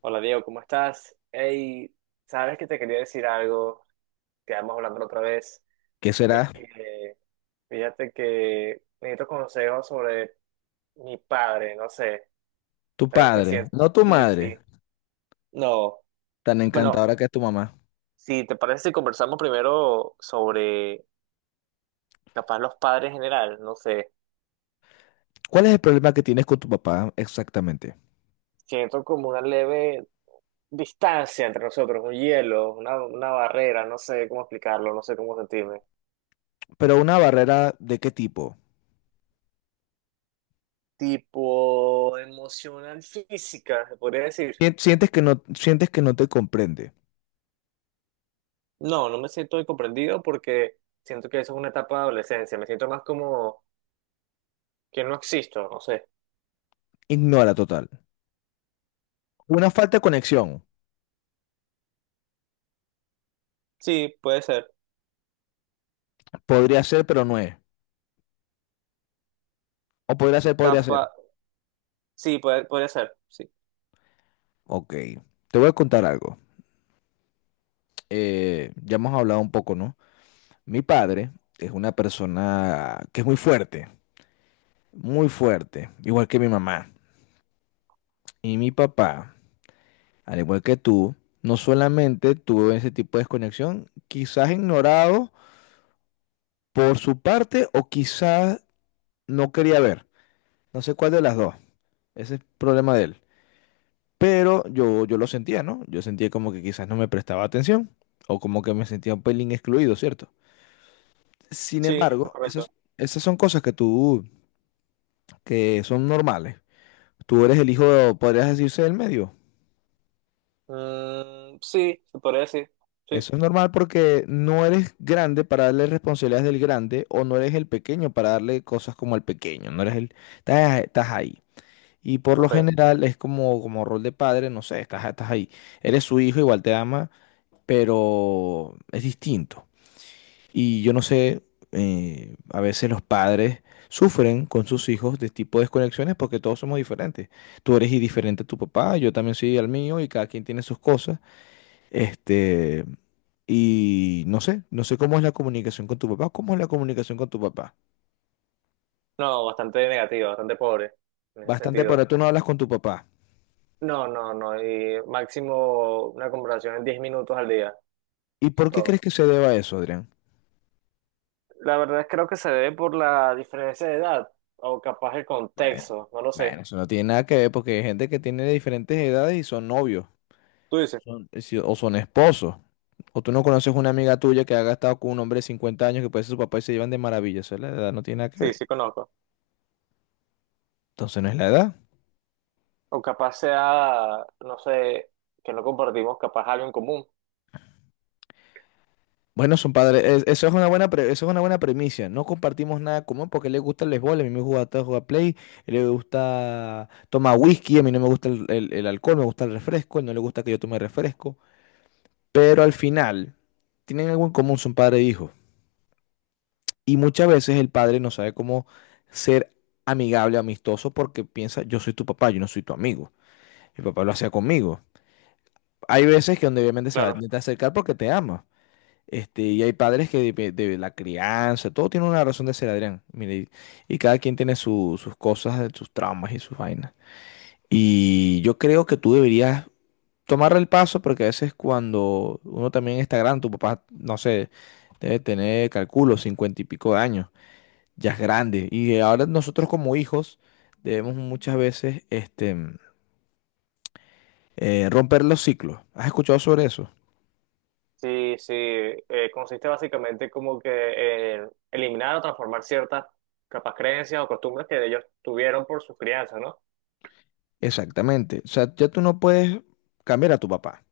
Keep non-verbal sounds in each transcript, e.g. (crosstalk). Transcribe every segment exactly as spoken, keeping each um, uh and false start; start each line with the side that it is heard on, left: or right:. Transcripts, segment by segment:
right: Hola Diego, ¿cómo estás? Hey, sabes que te quería decir algo, quedamos hablando la otra vez.
left: que
right: Es
left: será
right: que fíjate que necesito consejos sobre mi padre, no sé.
left: tu
right: Sabes que
left: padre,
right: siento.
left: no tu
right: Sí,
left: madre,
right: sí. No.
left: tan
right: Bueno,
left: encantadora que es tu mamá.
right: si te parece, si conversamos primero sobre capaz los padres en general, no sé.
left: ¿Cuál es el problema que tienes con tu papá exactamente?
right: Siento como una leve distancia entre nosotros, un hielo, una, una barrera, no sé cómo explicarlo, no sé cómo sentirme.
left: ¿Pero una barrera de qué tipo?
right: Tipo emocional física, se podría decir.
left: Sien- Sientes que no, sientes que no te comprende.
right: No, no me siento comprendido porque siento que eso es una etapa de adolescencia. Me siento más como que no existo, no sé.
left: Ignora total. Una falta de conexión.
right: Sí, puede ser.
left: Podría ser, pero no es. O podría ser, podría ser.
right: Capa, sí, puede, podría ser. Sí,
left: Ok. Te voy a contar algo. Eh, ya hemos hablado un poco, ¿no? Mi padre es una persona que es muy fuerte, muy fuerte, igual que mi mamá. Y mi papá Al igual que tú, no solamente tuvo ese tipo de desconexión, quizás ignorado por su parte o quizás no quería ver. No sé cuál de las dos. Ese es problema de él. Pero yo, yo lo sentía, ¿no? Yo sentía como que quizás no me prestaba atención o como que me sentía un pelín excluido, ¿cierto? Sin
right: sí, es
left: embargo, esas,
right: correcto.
left: esas son cosas que tú, que son normales. Tú eres el hijo, podrías decirse, del medio.
right: Mm, sí, se podría decir. Sí,
left: Eso es normal porque no eres grande para darle responsabilidades del grande o no eres el pequeño para darle cosas como el pequeño, no eres el, estás, estás ahí. Y por lo
right: ok.
left: general es como, como rol de padre, no sé, estás, estás ahí. Eres su hijo, igual te ama, pero es distinto. Y yo no sé, eh, a veces los padres sufren con sus hijos de tipo de desconexiones porque todos somos diferentes. Tú eres diferente a tu papá, yo también soy al mío y cada quien tiene sus cosas. Este, y no sé, no sé cómo es la comunicación con tu papá, cómo es la comunicación con tu papá.
right: No, bastante negativo, bastante pobre en ese
left: Bastante para
right: sentido.
left: tú no hablas con tu papá.
right: No, no, no. Y máximo una conversación en diez minutos al día.
left: ¿Y
right: Eso es
left: por qué
right: todo.
left: crees que se deba a eso, Adrián?
right: La verdad es creo que se debe por la diferencia de edad o capaz el
left: Bueno,
right: contexto, no lo sé.
left: bueno, eso no tiene nada que ver porque hay gente que tiene diferentes edades y son novios,
right: ¿Tú dices?
left: son- eh, si- o son esposos, o tú no conoces una amiga tuya que haya estado con un hombre de cincuenta años que puede ser su papá y se llevan de maravilla. Eso es la edad, no tiene nada que
right: Sí,
left: ver.
right: sí conozco.
left: Entonces no es la edad.
right: O capaz sea, no sé, que no compartimos capaz algo en común.
left: Bueno, son padres, es- eso es una buena pre- eso es una buena premisa. No compartimos nada común porque le gusta el béisbol, a mí me gusta jugar play, él le gusta tomar whisky, a mí no me gusta el, el- el alcohol, me gusta el refresco, él no le gusta que yo tome refresco. Pero al final, tienen algo en común, son padre e hijo. Y muchas veces el padre no sabe cómo ser amigable, amistoso, porque piensa, yo soy tu papá, yo no soy tu amigo. Mi papá lo hacía conmigo. Hay veces que donde obviamente se va a
right: Claro.
left: intentar acercar porque te ama. Este, y hay padres que de, de la crianza, todo tiene una razón de ser, Adrián. Mire, y, y cada quien tiene su- sus cosas, sus traumas y sus vainas. Y yo creo que tú deberías tomar el paso porque a veces cuando uno también está grande, tu papá, no sé, debe tener, calculo, cincuenta y pico de años, ya es grande. Y ahora nosotros como hijos debemos muchas veces este, eh, romper los ciclos. ¿Has escuchado sobre eso?
right: Sí, sí. Eh, consiste básicamente como que en eliminar o transformar ciertas capaz creencias o costumbres que ellos tuvieron por sus crianzas, ¿no?
left: Exactamente. O sea, ya tú no puedes cambiar a tu papá.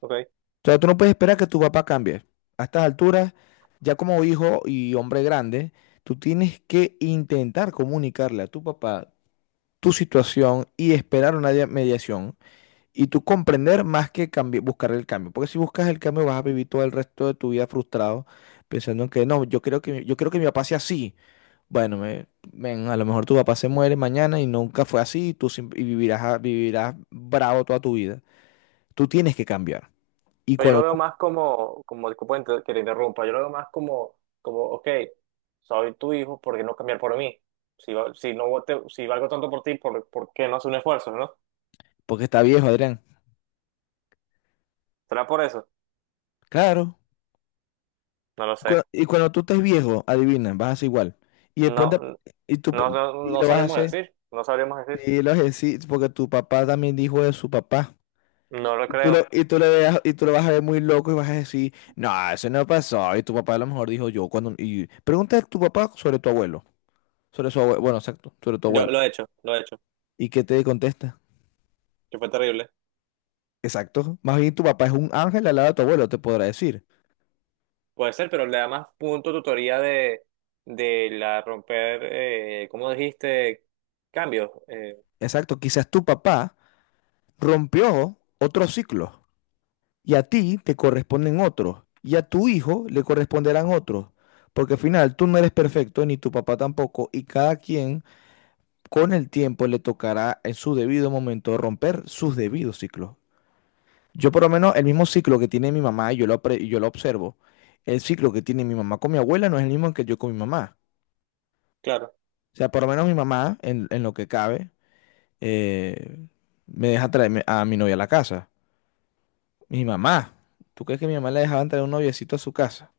right: Ok.
left: O sea, tú no puedes esperar que tu papá cambie. A estas alturas, ya como hijo y hombre grande, tú tienes que intentar comunicarle a tu papá tu situación y esperar una dia- mediación y tú comprender más que cambi- buscar el cambio. Porque si buscas el cambio vas a vivir todo el resto de tu vida frustrado pensando en que no, yo creo que, mi- yo creo que mi papá sea así. Bueno, me- men, a lo mejor tu papá se muere mañana y nunca fue así y tú sim- y vivirás, a- vivirás bravo toda tu vida. Tú tienes que cambiar. Y
right: Pero yo
left: cuando
right: lo veo
left: tú,
right: más como, como disculpa inter- que te interrumpa, yo lo veo más como, como, ok, soy tu hijo, ¿por qué no cambiar por mí? Si, va- si, no te- si valgo tanto por ti, ¿por, por qué no hacer un esfuerzo, no?
left: porque está viejo, Adrián.
right: ¿Será por eso?
left: Claro.
right: No lo sé.
left: Cua- Y cuando tú estés viejo, adivina, vas a hacer igual. Y el
right: No,
left: ponte, y tú
right: no,
left: pon-
right: no,
left: y
right: no
left: lo vas a
right: sabríamos
left: hacer.
right: decir, no sabríamos decir.
left: Y lo vas a decir, porque tu papá también dijo de su papá.
right: No lo
left: Y tú lo,
right: creo.
left: y tú le veas- y tú lo vas a ver muy loco y vas a decir, no, eso no pasó. Y tu papá a lo mejor dijo yo cuando. Y pregunta a tu papá sobre tu abuelo. Sobre su abuelo. Bueno, exacto, sobre tu
right: Yo
left: abuelo.
right: lo he hecho, lo he hecho,
left: ¿Y qué te contesta?
right: que fue terrible.
left: Exacto. Más bien tu papá es un ángel al lado de tu abuelo, te podrá decir.
right: Puede ser, pero le da más punto tutoría de, de la romper, eh, ¿cómo dijiste? Cambios, eh,
left: Exacto. Quizás tu papá rompió otro ciclo. y a ti te corresponden otros, y a tu hijo le corresponderán otros, porque al final tú no eres perfecto, ni tu papá tampoco, y cada quien con el tiempo le tocará en su debido momento romper sus debidos ciclos. Yo por lo menos el mismo ciclo que tiene mi mamá, y yo lo, pre- yo lo observo, el ciclo que tiene mi mamá con mi abuela no es el mismo que yo con mi mamá.
right: claro.
left: O sea, por lo menos mi mamá, en, en lo que cabe, eh, me deja traer a mi novia a la casa. Mi mamá, ¿tú crees que mi mamá le dejaba traer un noviecito a su casa?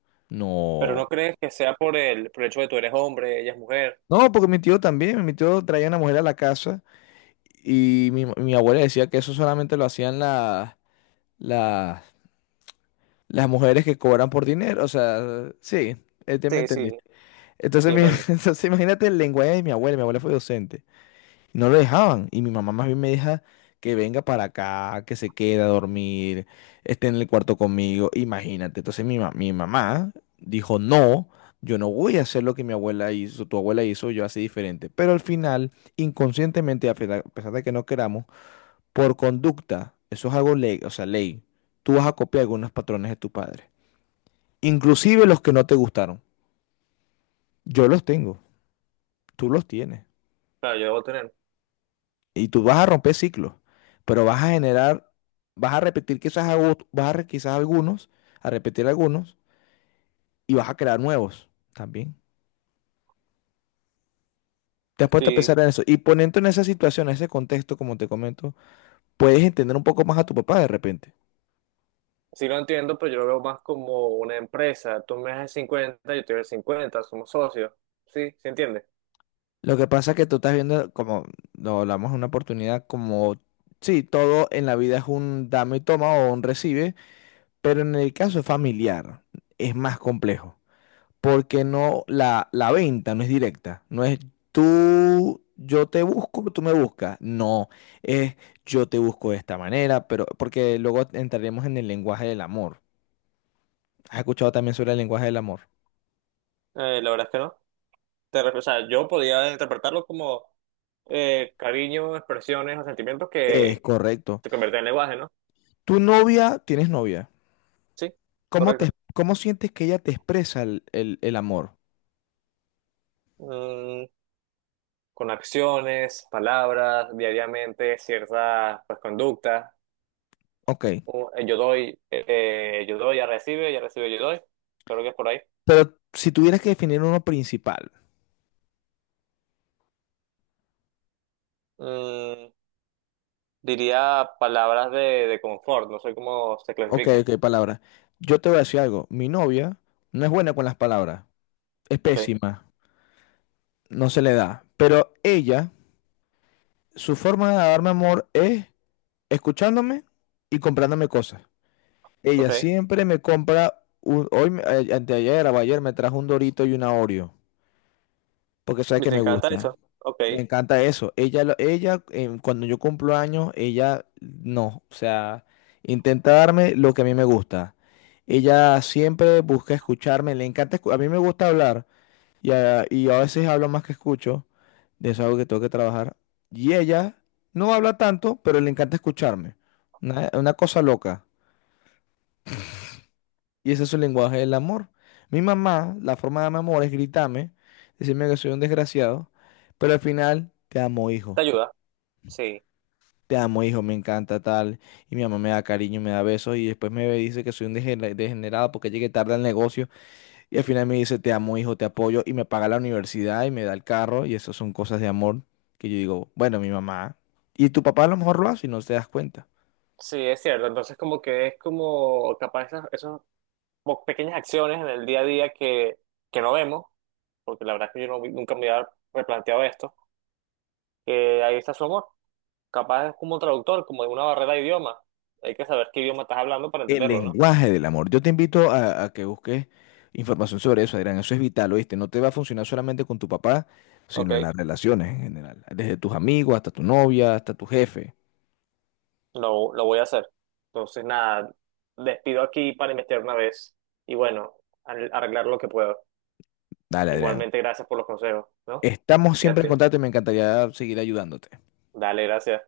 right: Pero
left: No,
right: no crees que sea por el, por el hecho de tú eres hombre, ella es mujer.
left: No, porque mi tío también, mi tío traía una mujer a la casa y mi, mi abuela decía que eso solamente lo hacían las, las, las mujeres que cobran por dinero, o sea, sí, eh, te me
right: Sí, sí,
left: entendiste. Entonces,
right: sí,
left: mi-
right: dale.
left: (laughs) entonces imagínate el lenguaje de mi abuela, mi abuela fue docente. No lo dejaban. Y mi mamá más bien me deja que venga para acá, que se quede a dormir, esté en el cuarto conmigo. Imagínate. Entonces mi, ma- mi mamá dijo, no, yo no voy a hacer lo que mi abuela hizo, tu abuela hizo, yo así diferente. Pero al final, inconscientemente, a pesa- a pesar de que no queramos, por conducta, eso es algo ley, o sea, ley. Tú vas a copiar algunos patrones de tu padre. Inclusive los que no te gustaron. Yo los tengo, tú los tienes.
right: Claro, yo debo tener.
left: Y tú vas a romper ciclos, pero vas a generar, vas a repetir quizás, a vas a re- quizás algunos, a repetir algunos, y vas a crear nuevos también. Te has puesto a
right: Sí,
left: pensar en eso. Y poniendo en esa situación, en ese contexto, como te comento, puedes entender un poco más a tu papá de repente.
right: sí lo entiendo, pero yo lo veo más como una empresa. Tú me das el cincuenta, yo te doy el cincuenta, somos socios. Sí, ¿se entiende?
left: Lo que pasa es que tú estás viendo, como lo hablamos en una oportunidad, como, sí, todo en la vida es un dame y toma o un recibe, pero en el caso familiar es más complejo. porque no, la, la venta no es directa, no es tú, yo te busco, tú me buscas, no, es yo te busco de esta manera, pero porque luego entraremos en el lenguaje del amor. ¿Has escuchado también sobre el lenguaje del amor?
right: Eh, la verdad es que no. Te ref- o sea, yo podía interpretarlo como eh, cariño, expresiones o sentimientos
left: Es
right: que
left: correcto.
right: te convierten en lenguaje, ¿no?
left: Tu novia, tienes novia.
right: Sí,
left: ¿Cómo te,
right: correcto.
left: cómo sientes que ella te expresa el, el- el amor?
right: Mm, con acciones, palabras, diariamente, ciertas pues, conductas.
left: Ok.
right: Un- eh, yo doy, eh, yo doy, ya recibe, ya recibe, yo doy. Creo que es por ahí.
left: Pero si tuvieras que definir uno principal.
right: Mm, Diría palabras de, de confort, no sé cómo se
left: Ok,
right: clasifican.
left: ok, palabra. Yo te voy a decir algo. Mi novia no es buena con las palabras. Es
right: Ok,
left: pésima. no se le da. Pero ella, su forma de darme amor es escuchándome y comprándome cosas. Ella
right: ok.
left: siempre me compra, un, hoy, me- eh, anteayer o ayer me trajo un Dorito y una Oreo, porque sabe
right: ¿Y
left: que
right: te
left: me
right: encanta
left: gusta.
right: eso? Ok,
left: Me
right: te
left: encanta eso. Ella, lo- ella em, cuando yo cumplo años, ella no, o sea, intenta darme lo que a mí me gusta. Ella siempre busca escucharme, le encanta, escu- a mí me gusta hablar. Y a, y a veces hablo más que escucho, de eso es algo que tengo que trabajar. Y ella no habla tanto, pero le encanta escucharme. Una, una cosa loca. Y ese es su lenguaje del amor. Mi mamá, la forma de darme amor es gritarme, decirme que soy un desgraciado, pero al final, te amo, hijo.
right: ayuda. Sí,
left: Te amo, hijo, me encanta tal. Y mi mamá me da cariño, me da besos y después me dice que soy un degener- degenerado porque llegué tarde al negocio. Y al final me dice, te amo, hijo, te apoyo, y me paga la universidad y me da el carro, y eso son cosas de amor que yo digo, bueno, mi mamá. Y tu papá a lo mejor lo hace y no te das cuenta.
right: sí, es cierto. Entonces como que es como capaz esas, esas como pequeñas acciones en el día a día que, que no vemos, porque la verdad es que yo no- vi- nunca me había replanteado esto, que ahí está su amor. Capaz es como un traductor, como de una barrera de idioma. Hay que saber qué idioma estás hablando para
left: El
right: entenderlo, ¿no?
left: lenguaje del amor. Yo te invito a, a, que busques información sobre eso, Adrián. Eso es vital, ¿oíste? No te va a funcionar solamente con tu papá,
right: Ok,
left: sino en las relaciones en general. Desde tus amigos hasta tu novia, hasta tu jefe.
right: lo, lo voy a hacer. Entonces, nada, despido aquí para investigar una vez y bueno, al- arreglar lo que puedo.
left: Dale, Adrián.
right: Igualmente, gracias por los consejos, ¿no?
left: Estamos siempre en
right: Fíjate.
left: contacto y me encantaría seguir ayudándote.
right: Dale, gracias.